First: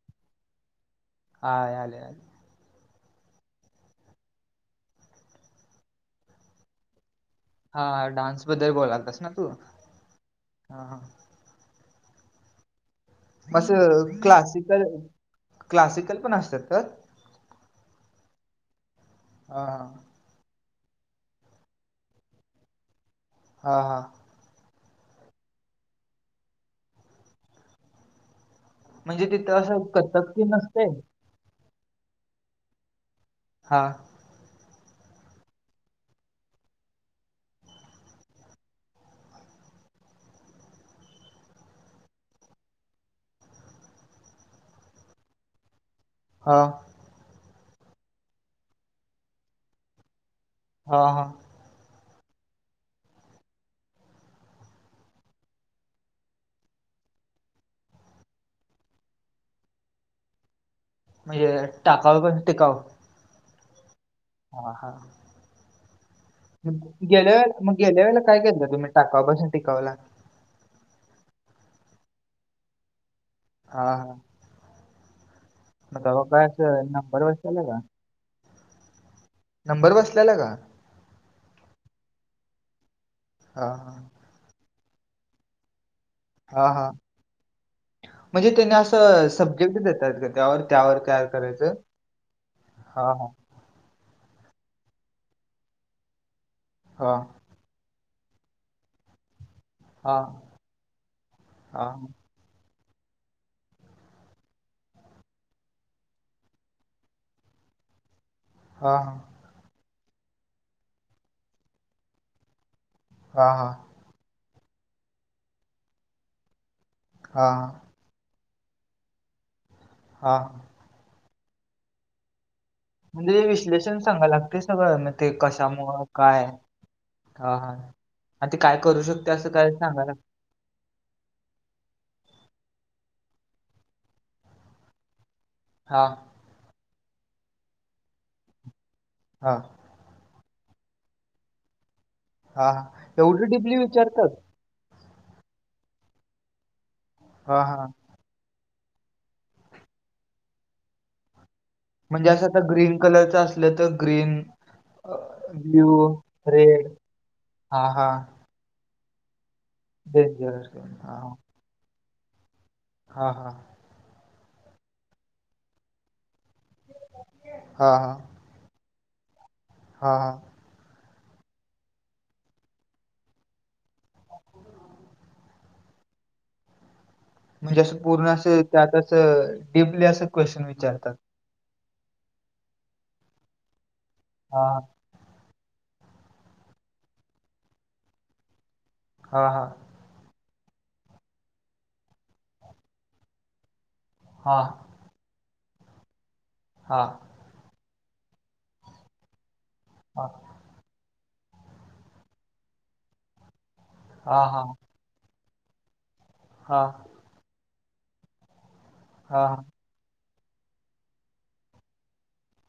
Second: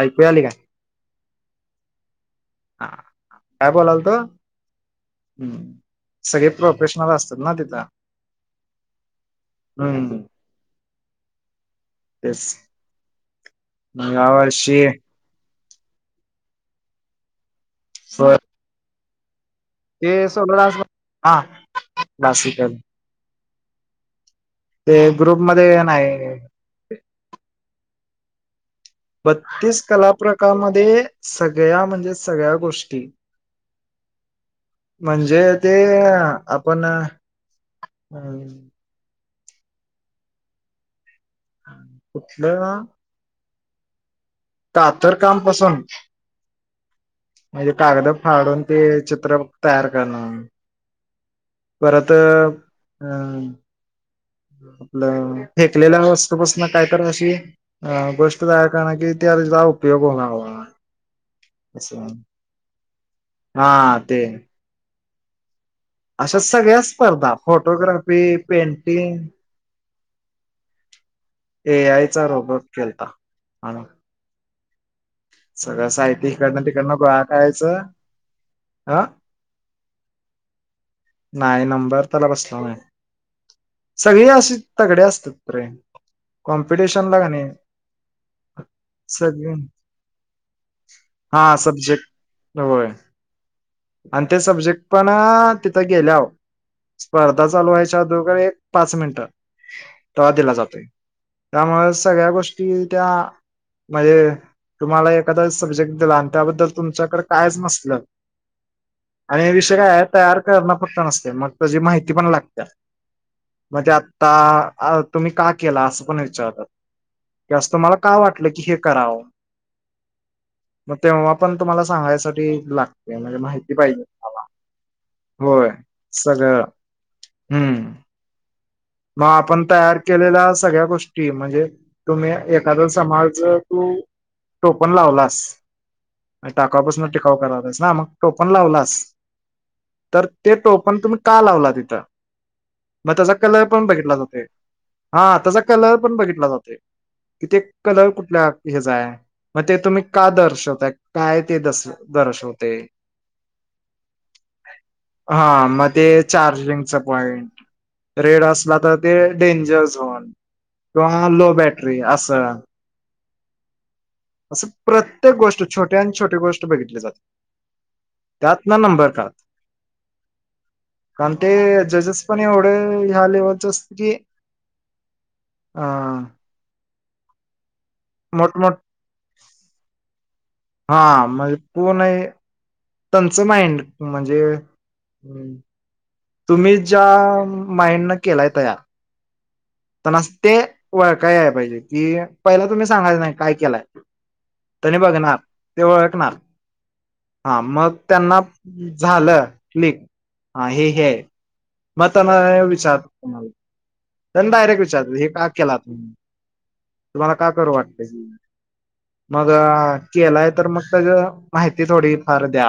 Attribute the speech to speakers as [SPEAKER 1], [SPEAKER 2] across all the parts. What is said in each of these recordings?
[SPEAKER 1] ऐकू याली का?
[SPEAKER 2] हा याले याले.
[SPEAKER 1] ह काय बोलाल त, हूं सगळे प्रोफेशनल असत
[SPEAKER 2] हा डान्स बद्दल बोलातास ना तू
[SPEAKER 1] हम्म.
[SPEAKER 2] हा?
[SPEAKER 1] तेच!
[SPEAKER 2] असं
[SPEAKER 1] मग या वर्षी
[SPEAKER 2] क्लासिक-क्लासिकल पण असत्यांत का?
[SPEAKER 1] सोय!
[SPEAKER 2] हा!
[SPEAKER 1] ते सगळ अस आ क्लासिकल.
[SPEAKER 2] हां हां!
[SPEAKER 1] ते ग्रुप मध्ये ये नाही.
[SPEAKER 2] म्हणजे तिथं
[SPEAKER 1] बत्तीस
[SPEAKER 2] असं कथक ते नसते
[SPEAKER 1] कलाप्रकामध्ये सगळ्या म्हणजे सगळ्या गोष्टी.
[SPEAKER 2] हा!
[SPEAKER 1] म्हणजे ते आपण कुठल आ! तातर कामपसून.
[SPEAKER 2] हा!
[SPEAKER 1] म्हणजे कागद फाडून ते चित्र तयार करणं.
[SPEAKER 2] हा हा!
[SPEAKER 1] परतअ हं! आपलं फेकलेल्या वस्तूपसन काय कर अशी? अ गोष्ट झाया कारण कि, त्या वेळेस तिचा उपयोग होणार नाय.
[SPEAKER 2] म्हणजे टाकाव पणसण टिकावू.
[SPEAKER 1] हा हा ते!
[SPEAKER 2] वाहा!
[SPEAKER 1] अशा सगळ्या स्पर्धा
[SPEAKER 2] गेल्या मंग गेल्या वेळे
[SPEAKER 1] फोटोग्राफी
[SPEAKER 2] ला काय केललं तुम्ही
[SPEAKER 1] पेंटिंग
[SPEAKER 2] टाकापासून टिकावूला.
[SPEAKER 1] ए आय चा रोबट केलता. आम्ही
[SPEAKER 2] हा हा!
[SPEAKER 1] सगळं
[SPEAKER 2] मग तेव्हा
[SPEAKER 1] साहित्य
[SPEAKER 2] काय
[SPEAKER 1] इकडनं
[SPEAKER 2] असं,
[SPEAKER 1] तिकडनं गोळा
[SPEAKER 2] नंबर बसलेला का,
[SPEAKER 1] करायचं ह
[SPEAKER 2] नंबर बसलेला का?
[SPEAKER 1] नाही नंबर त्याला बसला नाही,
[SPEAKER 2] हा हा
[SPEAKER 1] सगळी अशी तगडे असतात रे!
[SPEAKER 2] हा हा
[SPEAKER 1] कॉम्पिटिशन ला का नाही!
[SPEAKER 2] म्हणजे त्यानी असं
[SPEAKER 1] सगळे
[SPEAKER 2] सब्जेक्ट देतात का, त्यावर त्यावर तयार
[SPEAKER 1] हा
[SPEAKER 2] करायचं?
[SPEAKER 1] सब्जेक्ट होय
[SPEAKER 2] हा हा
[SPEAKER 1] आण ते सब्जेक्ट पणं तिथं गेल्याव स्प
[SPEAKER 2] हा
[SPEAKER 1] र्धा चालू व्हायच्या आदुगर एक पाच मिनिटं
[SPEAKER 2] हा
[SPEAKER 1] तव्हा दिला जातोय
[SPEAKER 2] हा
[SPEAKER 1] त्यामुळे सगळ्या गोष्टील त्या म्हणजे तुम्हाला एखादा सब्जेक्ट दिला, आण त्याबद्दल तुमच्याकडं कायंच नसलं
[SPEAKER 2] हा-हा
[SPEAKER 1] आणि विषय काय आहे तयार करणं फक्त नसतय मग त्याची माहिती पण लागत्या
[SPEAKER 2] हा हा
[SPEAKER 1] मग त्यात आता अ तुम्ही का केला? असं पण विचारतात
[SPEAKER 2] हा
[SPEAKER 1] की असं तुम्हाला का वाटलं की हे करावं?
[SPEAKER 2] हा
[SPEAKER 1] मग तेव्हा पण तुम्हाला सांगायसाठी लागत्या म्हणजे माहिती
[SPEAKER 2] स्पेशल
[SPEAKER 1] पाहिजे
[SPEAKER 2] सांगायला
[SPEAKER 1] तुम्हाला
[SPEAKER 2] लागतय सगळं मग ते
[SPEAKER 1] होय
[SPEAKER 2] कशामुळे? काय?
[SPEAKER 1] सगळं
[SPEAKER 2] हा
[SPEAKER 1] हम्म
[SPEAKER 2] हा आता काय करू शकतो?
[SPEAKER 1] मग आपण तयार केलेल्या सगळ्या गोष्टी म्हणजे तुम्ही एखादं समाज तू टोपन लावलास
[SPEAKER 2] हा
[SPEAKER 1] टाकापासून टिकाऊ करायचं, मग टोपण लावलास
[SPEAKER 2] हा
[SPEAKER 1] तर ते टोपण तुम्ही का लावला तिथं?
[SPEAKER 2] हा -हा
[SPEAKER 1] मग त्याचा
[SPEAKER 2] एवढं
[SPEAKER 1] कलर
[SPEAKER 2] डीपली
[SPEAKER 1] पण बघितला जातोय
[SPEAKER 2] विचारतात?
[SPEAKER 1] हा त्याचा कलर पण बघितला जातोय, तिथे
[SPEAKER 2] हा हा
[SPEAKER 1] कलर कुठल्या? हेचा आहे मग, ते तुम्ही का दर्शवताय काय ते दर्शवते?
[SPEAKER 2] म्हणजे असं तर ग्रीन कलरचं असले, तर तर ग्रीन अ.....
[SPEAKER 1] हा मग
[SPEAKER 2] ब्ल्यू,
[SPEAKER 1] ते
[SPEAKER 2] रेड
[SPEAKER 1] चार्जिंगचा पॉइंट
[SPEAKER 2] हा हा
[SPEAKER 1] रेड असला तर, ते डेंजर झोन,
[SPEAKER 2] डेंजर हा
[SPEAKER 1] किंवा लो बॅटरी असं
[SPEAKER 2] हा -हा
[SPEAKER 1] असं प्रत्येक गोष्ट छोट्याहून छोटी गोष्ट बघितली जाते
[SPEAKER 2] हा
[SPEAKER 1] त्यातनं नंबर काढतात
[SPEAKER 2] हा- हा
[SPEAKER 1] कारण जजेस पण एवढे या लेवलचे असतात की हा
[SPEAKER 2] म्हणजे असं..., पूर्ण असं...,
[SPEAKER 1] मोठमोठ
[SPEAKER 2] त्यात असं.., डीपली असं क्वेशन विचारतात
[SPEAKER 1] हा म्हणजे पूर्ण हे त्यांचं माइंड म्हणजे
[SPEAKER 2] हा
[SPEAKER 1] हम तुम्ही ज्या माइंडनं केलाय तयार
[SPEAKER 2] हा-हा
[SPEAKER 1] पण असं ते ओळखाय याय पाहिज कि, पहिला तुम्ही सांगायचं नाही काय केलाय.
[SPEAKER 2] हा
[SPEAKER 1] तेंनी बघणार ते ओळखणार
[SPEAKER 2] हा
[SPEAKER 1] हा मग त्यांना झालं क्लिक हा हे हे आहे मग त्यांना विचारतो तुम्हाला
[SPEAKER 2] हा
[SPEAKER 1] त्यांनी
[SPEAKER 2] हा
[SPEAKER 1] डायरेक्ट विचारतात हे का केला तुम्ही?
[SPEAKER 2] हा
[SPEAKER 1] तुम्हाला का करू वाटतं ही
[SPEAKER 2] हा,
[SPEAKER 1] मग केलाय तर मग त्याचं माहिती थोडी-फार द्या.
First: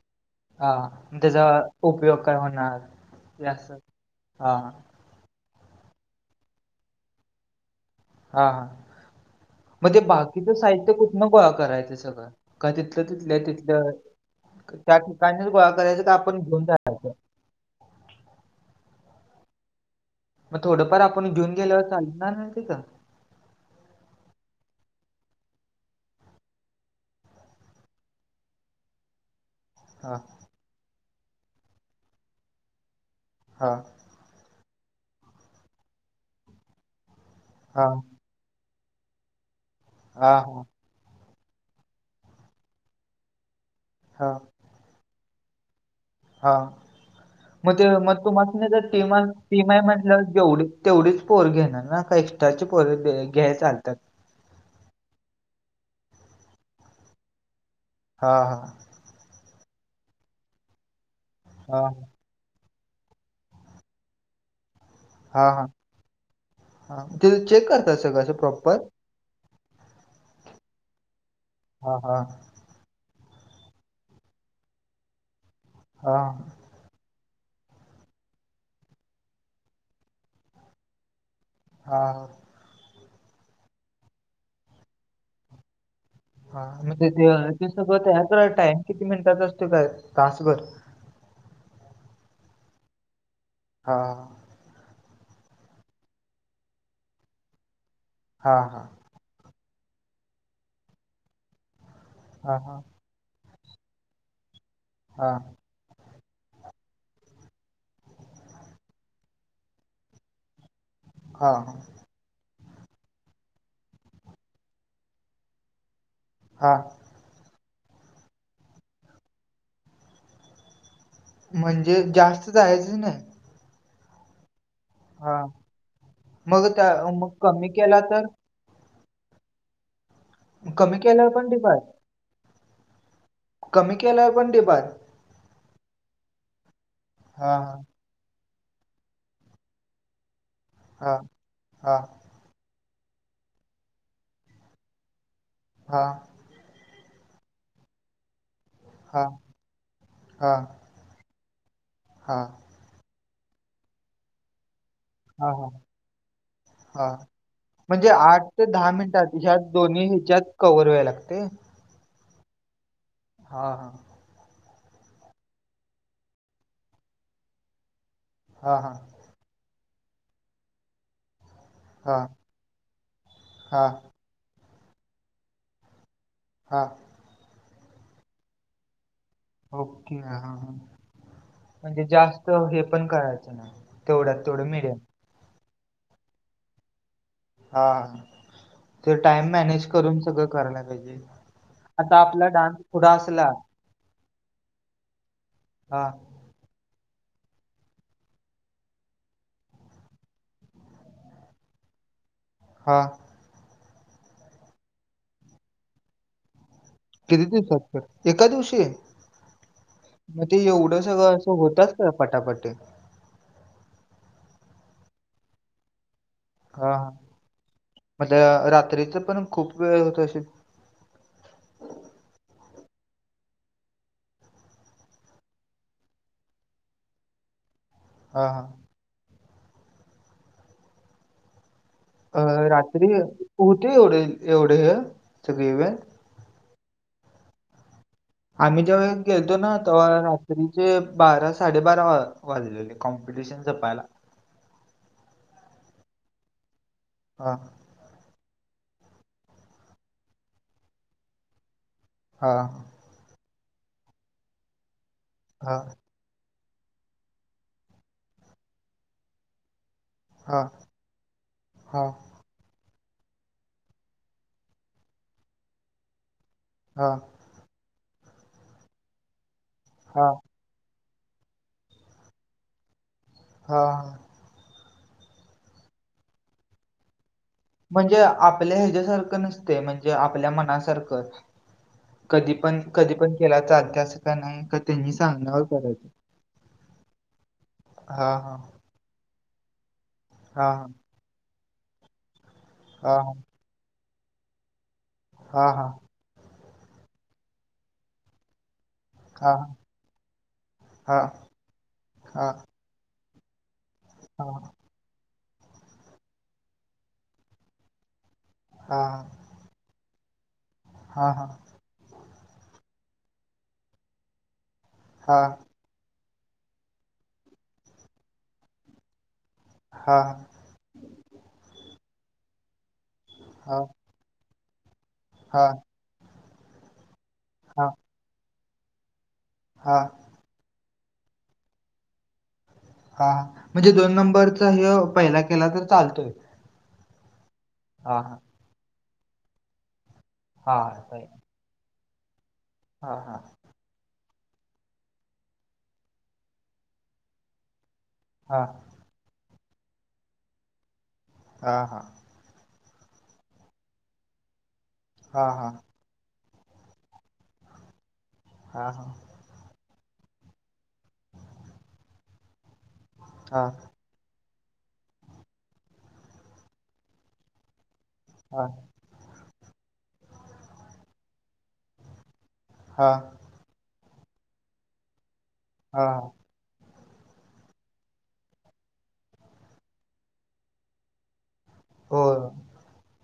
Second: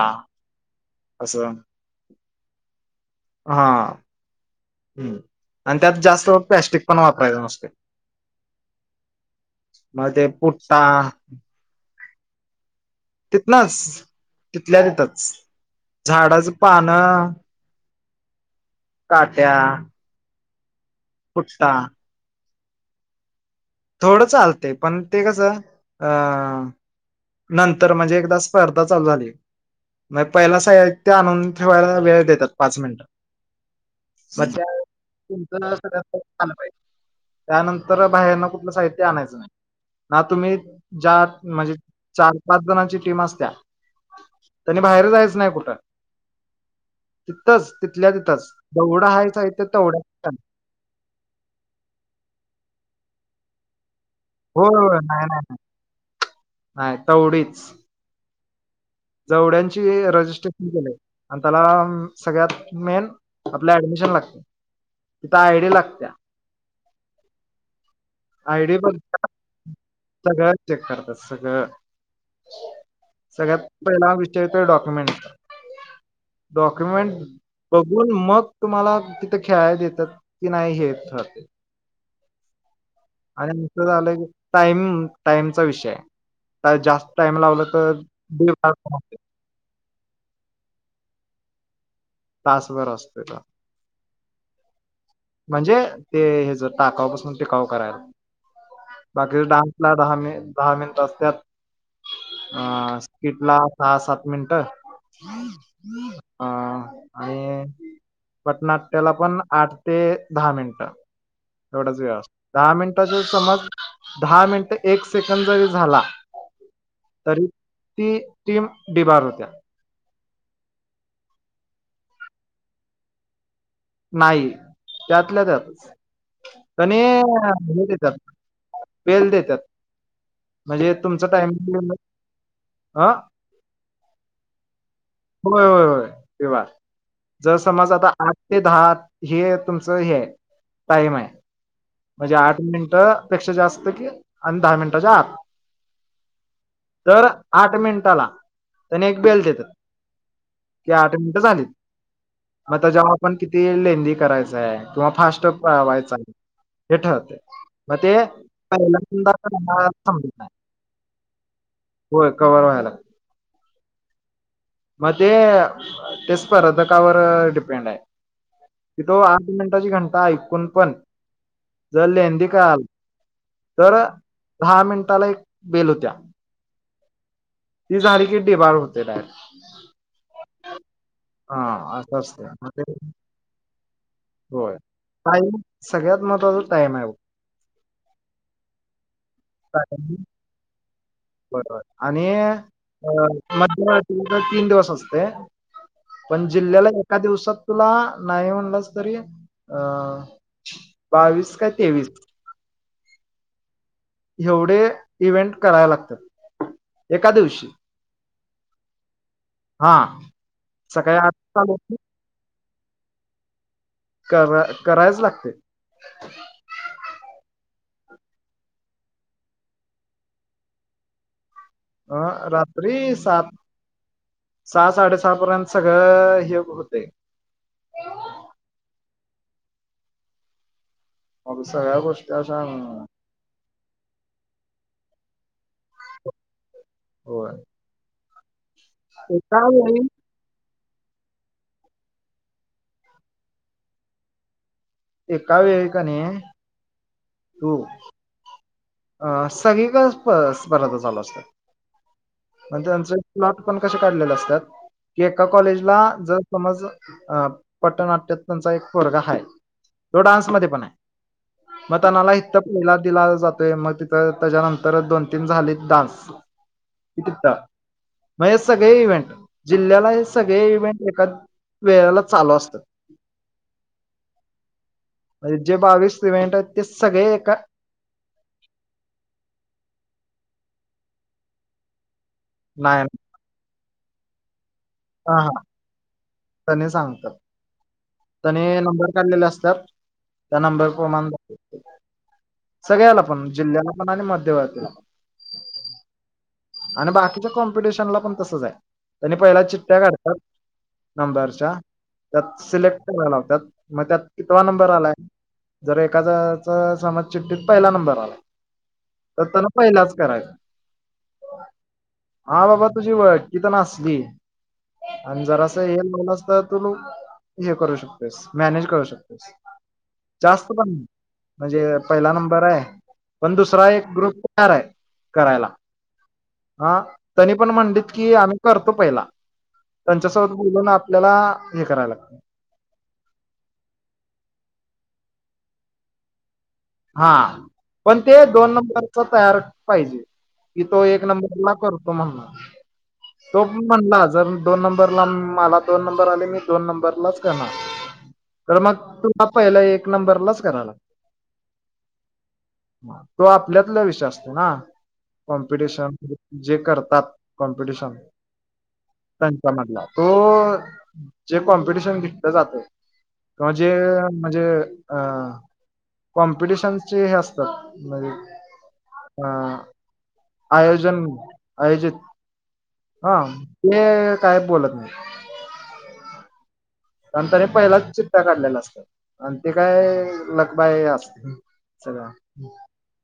[SPEAKER 2] हा मग त्याचा
[SPEAKER 1] असं
[SPEAKER 2] उपयोग काय होणार हे असं हा
[SPEAKER 1] हम आणि त्यात जास्त प्लॅस्टिक पण वापरायचं नसतय
[SPEAKER 2] हा हा मग ते बाकीचं साहित्य कुठनं गोळा करायचं सगळं का तिथल्या तिथलं
[SPEAKER 1] तिथनच
[SPEAKER 2] तिथलं
[SPEAKER 1] तिथल्या
[SPEAKER 2] त्या
[SPEAKER 1] तिथंच
[SPEAKER 2] ठिकाणीच गोळा करायच काय आपण
[SPEAKER 1] झाडाच
[SPEAKER 2] घेऊन जायाचं
[SPEAKER 1] पानं काट्या
[SPEAKER 2] मग थोडंफार आपण घेऊन
[SPEAKER 1] पुट्टा
[SPEAKER 2] गेल्यावर चालणार नाही तिथं?
[SPEAKER 1] थोडं चालतय, पण ते कसं अ नंतर म्हणजे एकदा स्पर्धा चालू झाली
[SPEAKER 2] हां,
[SPEAKER 1] मग पहिला साहित्य आणून ठेवायला वेळ देतात पाच मिनिटं.
[SPEAKER 2] हा
[SPEAKER 1] सध्या तुमच [inaudible] सगळ्यात [inaudible] आलं पाहिजे
[SPEAKER 2] हां,
[SPEAKER 1] त्यानंतर बाहेरनं कुठलं साहित्य आणायचं,,, ना
[SPEAKER 2] हां,
[SPEAKER 1] तुम्ही
[SPEAKER 2] हां,
[SPEAKER 1] चार, म्हणजे चार पाच जणांची टीम असत्या.
[SPEAKER 2] हां.
[SPEAKER 1] त्यांनी बाहेरच जायच नाही कुठं.
[SPEAKER 2] हा,
[SPEAKER 1] तिथंच
[SPEAKER 2] मग ते
[SPEAKER 1] तिथल्या
[SPEAKER 2] मग
[SPEAKER 1] तिथंच
[SPEAKER 2] तुमास्नी तर
[SPEAKER 1] तेवढा
[SPEAKER 2] टीम
[SPEAKER 1] हायच आहे ते
[SPEAKER 2] टीम आय मम्हणाल्यावर
[SPEAKER 1] तेवढ्या
[SPEAKER 2] जेवढं तेवढीच पोरं घेणार ना, का एक्स्ट्राचे पोरं घ्याय चालत्यात?
[SPEAKER 1] होय होय नाही नाही, नाही नाही तेवढीच.
[SPEAKER 2] हा हा.
[SPEAKER 1] जेवढ्यांची रजिस्ट्रेशन केलंय, आणि त्याला
[SPEAKER 2] हां,
[SPEAKER 1] सगळ्यात मेन, आपलं ऍडमिशन लागतंय
[SPEAKER 2] हा हा, ते चेक करताय सगळं असं
[SPEAKER 1] आयडी
[SPEAKER 2] प्रॉपर.
[SPEAKER 1] पण सगळं चेक करत्यात सगळं.
[SPEAKER 2] हा हा.
[SPEAKER 1] सगळ्यात पहिला विचारत्यात डॉक्युमेंट
[SPEAKER 2] हा.
[SPEAKER 1] डॉक्युमेंट बघून मग तुम्हाला तिथं खेळायला देतात की नाही हे
[SPEAKER 2] हा हा.
[SPEAKER 1] आणि तुमचं झालंय, की टाइम टाइमचा विषय आहे.
[SPEAKER 2] हा,
[SPEAKER 1] ता-
[SPEAKER 2] मग
[SPEAKER 1] जास्त टाइम लावला
[SPEAKER 2] ते
[SPEAKER 1] तर
[SPEAKER 2] सगळं तयार टाईम
[SPEAKER 1] दिवसभर
[SPEAKER 2] किती
[SPEAKER 1] असते,
[SPEAKER 2] मिनिटात असतो काय तासभर?
[SPEAKER 1] तासभर असतोय.
[SPEAKER 2] हा.
[SPEAKER 1] म्हणजे ते हेचं, टाकाऊपासून टिकाऊ करायला.
[SPEAKER 2] हा हा.
[SPEAKER 1] बाकीच डान्सला दहा मि दहा मिनिट असत्यात.
[SPEAKER 2] हां
[SPEAKER 1] हा
[SPEAKER 2] हां
[SPEAKER 1] किटला सहा सात मिनिटं.
[SPEAKER 2] हा.
[SPEAKER 1] अ आणि, पटनाट्याला पण आठ ते दहा मिनिटं,
[SPEAKER 2] हां हां
[SPEAKER 1] एवढाच वेळ आसत दहा मिनिटाचा समज, दहा मिनिटं एक सेकंड जरी झाला
[SPEAKER 2] हां
[SPEAKER 1] तरी, ती टीम डिबार होत्या.
[SPEAKER 2] म्हणजे जास्त जायचंच नाही.
[SPEAKER 1] नाही, त्यातल्या
[SPEAKER 2] हां
[SPEAKER 1] त्यातच,
[SPEAKER 2] मग त्या
[SPEAKER 1] तेनि
[SPEAKER 2] मग कमी
[SPEAKER 1] हे
[SPEAKER 2] केला
[SPEAKER 1] देत्यात
[SPEAKER 2] तर?
[SPEAKER 1] बेल देत्यात, म्हजे
[SPEAKER 2] कमी
[SPEAKER 1] तुमचं
[SPEAKER 2] केल्यावर पण डिपार्ट?
[SPEAKER 1] टायमिंग अ
[SPEAKER 2] कमी केलाय पण डिबार.
[SPEAKER 1] होय होय होय, खिंडार,, जर
[SPEAKER 2] हां
[SPEAKER 1] समज आता आठ ते दहा हे तुमचं हे टाईम
[SPEAKER 2] हां
[SPEAKER 1] हाय,,
[SPEAKER 2] हां
[SPEAKER 1] म्हंजे आठ मिनिटं पेक्षा जास्त की आणि दहा मिनिटाच्या आत.
[SPEAKER 2] हा.
[SPEAKER 1] दर आठ मिनिटाला तणे एक
[SPEAKER 2] हां
[SPEAKER 1] बेल देत.
[SPEAKER 2] हां
[SPEAKER 1] कि आठ मिनिटं झालीत.
[SPEAKER 2] हां.
[SPEAKER 1] मग तो जवा पण किती लेहंदी करायचाय किंवा फास्ट
[SPEAKER 2] हां हां
[SPEAKER 1] पळवायचा आहे. हे
[SPEAKER 2] हां
[SPEAKER 1] ठरतंय.
[SPEAKER 2] म्हणजे आठ ते दहा मिनिटात ज्यात दोन्ही
[SPEAKER 1] समजत नाही
[SPEAKER 2] ह्याच्यात कव्हर व्हायला लागतय.
[SPEAKER 1] होय, कवर व्हायला.
[SPEAKER 2] हा हा.
[SPEAKER 1] मध्ये ते स्पर्धकावर डिपेंड आहे.
[SPEAKER 2] हा हा.
[SPEAKER 1] त तो आठ मिनिटाची घंटा ऐकून पण जर
[SPEAKER 2] हां
[SPEAKER 1] लेहदी काय आल,
[SPEAKER 2] हां
[SPEAKER 1] तर दहा मिनिटाला एक बेल होत्या.
[SPEAKER 2] हां.
[SPEAKER 1] ती झाली की डीबार होते डायरेक्ट.
[SPEAKER 2] ओके हा हा हो.
[SPEAKER 1] हा
[SPEAKER 2] म्हणजे
[SPEAKER 1] असं असतंय
[SPEAKER 2] जास्त
[SPEAKER 1] मग
[SPEAKER 2] हे
[SPEAKER 1] ते
[SPEAKER 2] पण करायचं नाही, तेवढ्यात तेवढं
[SPEAKER 1] होय.
[SPEAKER 2] मेडियम.
[SPEAKER 1] टाईम, सगळ्यात महत्त्वाचा टाइम आहे हो.
[SPEAKER 2] हा. तर टाइम मॅनेज करून सगळं करायला पाहिजे.
[SPEAKER 1] बरोबर
[SPEAKER 2] आता
[SPEAKER 1] आणि
[SPEAKER 2] आपला डान्स पुढं
[SPEAKER 1] अ
[SPEAKER 2] असला
[SPEAKER 1] मध्यरात्री तीन दिवस असते.
[SPEAKER 2] हा.
[SPEAKER 1] पण जिल्ह्याला एका दिवसात तुला नाही म्हणलंच तरी अ बावीस काय तेवीस.
[SPEAKER 2] हा.
[SPEAKER 1] एवढे इव्हेंट करायला लागतात? एका
[SPEAKER 2] किती
[SPEAKER 1] दिवशी
[SPEAKER 2] दिवसात तर? एका दिवशी?
[SPEAKER 1] हा
[SPEAKER 2] मग ते एवढं
[SPEAKER 1] सकाळी आठ
[SPEAKER 2] सगळं असं
[SPEAKER 1] चालू
[SPEAKER 2] होतात
[SPEAKER 1] होतंय
[SPEAKER 2] का? पटापट.
[SPEAKER 1] करावं करावच लागतय.
[SPEAKER 2] हा मग रात्रीच पण खूप वेळ होत असेल?
[SPEAKER 1] आ रात्री सात सहा साडेसहा पर्यंत सगळं हे होतय.
[SPEAKER 2] हा हा.
[SPEAKER 1] मग सगळया गोष्टी?
[SPEAKER 2] अ
[SPEAKER 1] अशा
[SPEAKER 2] रात्री कुठे एवढे एवढे सगळे इव्हेंट?
[SPEAKER 1] हो.
[SPEAKER 2] आम्ही जेव्हा गेलतो ना
[SPEAKER 1] वेळी
[SPEAKER 2] तेव्हा त्रींचे बारा साडेबारा वाजलेले कॉम्पिटिशन जपायला.
[SPEAKER 1] एकावेळी एकाने
[SPEAKER 2] हां.
[SPEAKER 1] हो. अ सगळीकडेच स्प स्पर्धा चालू असतात.
[SPEAKER 2] हा.
[SPEAKER 1] त्यांचं प्लॉट पण कशे काढलेले असतात एका
[SPEAKER 2] हा
[SPEAKER 1] कॉलेजला जर समजल अ पटनाट्यात त्यांचा एक पोरगा हाय. तो डान्स
[SPEAKER 2] हा
[SPEAKER 1] मध्ये पण आहे. मग
[SPEAKER 2] हा
[SPEAKER 1] त्याला. [unintelligible] ते मग तिथं त्याच्यानंतर दोन तीन झालेत डान्स
[SPEAKER 2] हा
[SPEAKER 1] मग हे सगळे इव्हेंट जिल्ह्याला हे
[SPEAKER 2] हा हा
[SPEAKER 1] सगळे इव्हेंट एकाच वेळेला चालू असतात.?
[SPEAKER 2] हा.
[SPEAKER 1] म्हणजे जे बावीस इव्हेंट आहेत ते सगळे एका
[SPEAKER 2] म्हणजे आपल्या ह्यच्या्यासारखं नसतय म्हणजे, आपल्या मनासारखं कधी पण
[SPEAKER 1] नाही
[SPEAKER 2] कधी पण केला चालतंय अस काय नाही कधी त्यांनी
[SPEAKER 1] हा हा
[SPEAKER 2] सांगाव करायच?
[SPEAKER 1] सांगतात. त्यानी नंबर काढलेले असतात. त्या
[SPEAKER 2] हा
[SPEAKER 1] नंबर प्रमाण
[SPEAKER 2] हा
[SPEAKER 1] सगळ्याला पण जिल्ह्याला पण आणि मध्यभागी ला
[SPEAKER 2] हा हा.
[SPEAKER 1] आणि बाकीच्या कॉम्पिटिशनला पण तसंच आहे. त्यांनी
[SPEAKER 2] हा
[SPEAKER 1] पहिल्या चिटट्या काढतात,
[SPEAKER 2] हा
[SPEAKER 1] नंबरच्या
[SPEAKER 2] हा
[SPEAKER 1] त्यात सिलेक्ट कराय लावत्यात. मग त्यात कितवा
[SPEAKER 2] हा
[SPEAKER 1] नंबर आलाय जर एकाद्याचा समाज चिठ्ठीत पहिला नंबर आलाय.
[SPEAKER 2] हा
[SPEAKER 1] तर त्याला पहिलाच करायचं.
[SPEAKER 2] हा हा.
[SPEAKER 1] हा बाबा तुझी ओळखी तन असली
[SPEAKER 2] हा
[SPEAKER 1] आणि जरास [unintelligible] तर तू हे करू शकतोयस मॅनेज करू शकतोयस
[SPEAKER 2] हा.
[SPEAKER 1] जास्त पण म्हणजे, पहिला नंबर आहे पण
[SPEAKER 2] हा
[SPEAKER 1] दुसरा एक ग्रुप तयार आहे.?
[SPEAKER 2] हा
[SPEAKER 1] करायला,
[SPEAKER 2] हा
[SPEAKER 1] हा तरी पण
[SPEAKER 2] हा
[SPEAKER 1] म्हणलीत कि आम्ही करतो पहिला
[SPEAKER 2] हा.
[SPEAKER 1] तसं बोलून आपल्याला हे कराय लागतय.
[SPEAKER 2] हा म्हणजे दोन नंबरचा ह्यो पहिला केला तर चालतोय.
[SPEAKER 1] हा पण
[SPEAKER 2] हा
[SPEAKER 1] ते दोन नंबरचा तयार पाहिजे,
[SPEAKER 2] हा
[SPEAKER 1] की तो
[SPEAKER 2] हा
[SPEAKER 1] एक नंबर ला करतो म्हणून
[SPEAKER 2] हा हा.
[SPEAKER 1] तो पण म्हणला जर दोन नंबरला मला दोन नंबर आले मी दोन नंबरलाच करणार
[SPEAKER 2] हा
[SPEAKER 1] तर मग तूला पहिला एक नंबरलाच करणार.
[SPEAKER 2] हा हा.
[SPEAKER 1] तो आपल्यातला विषय असतो ना,
[SPEAKER 2] हा
[SPEAKER 1] कॉम्पिटिशन जे करतात? कॉम्पिटेशन
[SPEAKER 2] हा हा.
[SPEAKER 1] त्यांच्या मधला तो जे कॉम्पिटिशन घेतलं
[SPEAKER 2] हा
[SPEAKER 1] जातं. जे म्हणजे, अ कॉम्पिटिशनचे हे अस म्हणजे
[SPEAKER 2] हा
[SPEAKER 1] अ आयोजन, आयोजित
[SPEAKER 2] हा.
[SPEAKER 1] ते काय बोलत नाही.?
[SPEAKER 2] हा.
[SPEAKER 1] पहिलाच चिठ्ठ्या काढलेला असतात. आणि ते काय लक बाय असत
[SPEAKER 2] हो
[SPEAKER 1] चला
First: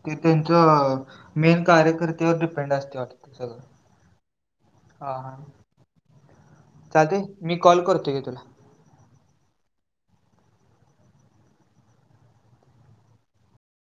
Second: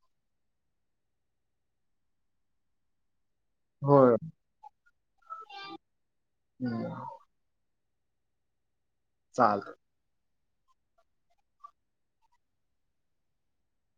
[SPEAKER 2] ते त्यांचं मेन कार्यकर्तेवर डिपेंड असतय वाटत सगळं
[SPEAKER 1] होय.?
[SPEAKER 2] हा हा चालतय, घे मी कॉल करतो घे तुला
[SPEAKER 1] चालल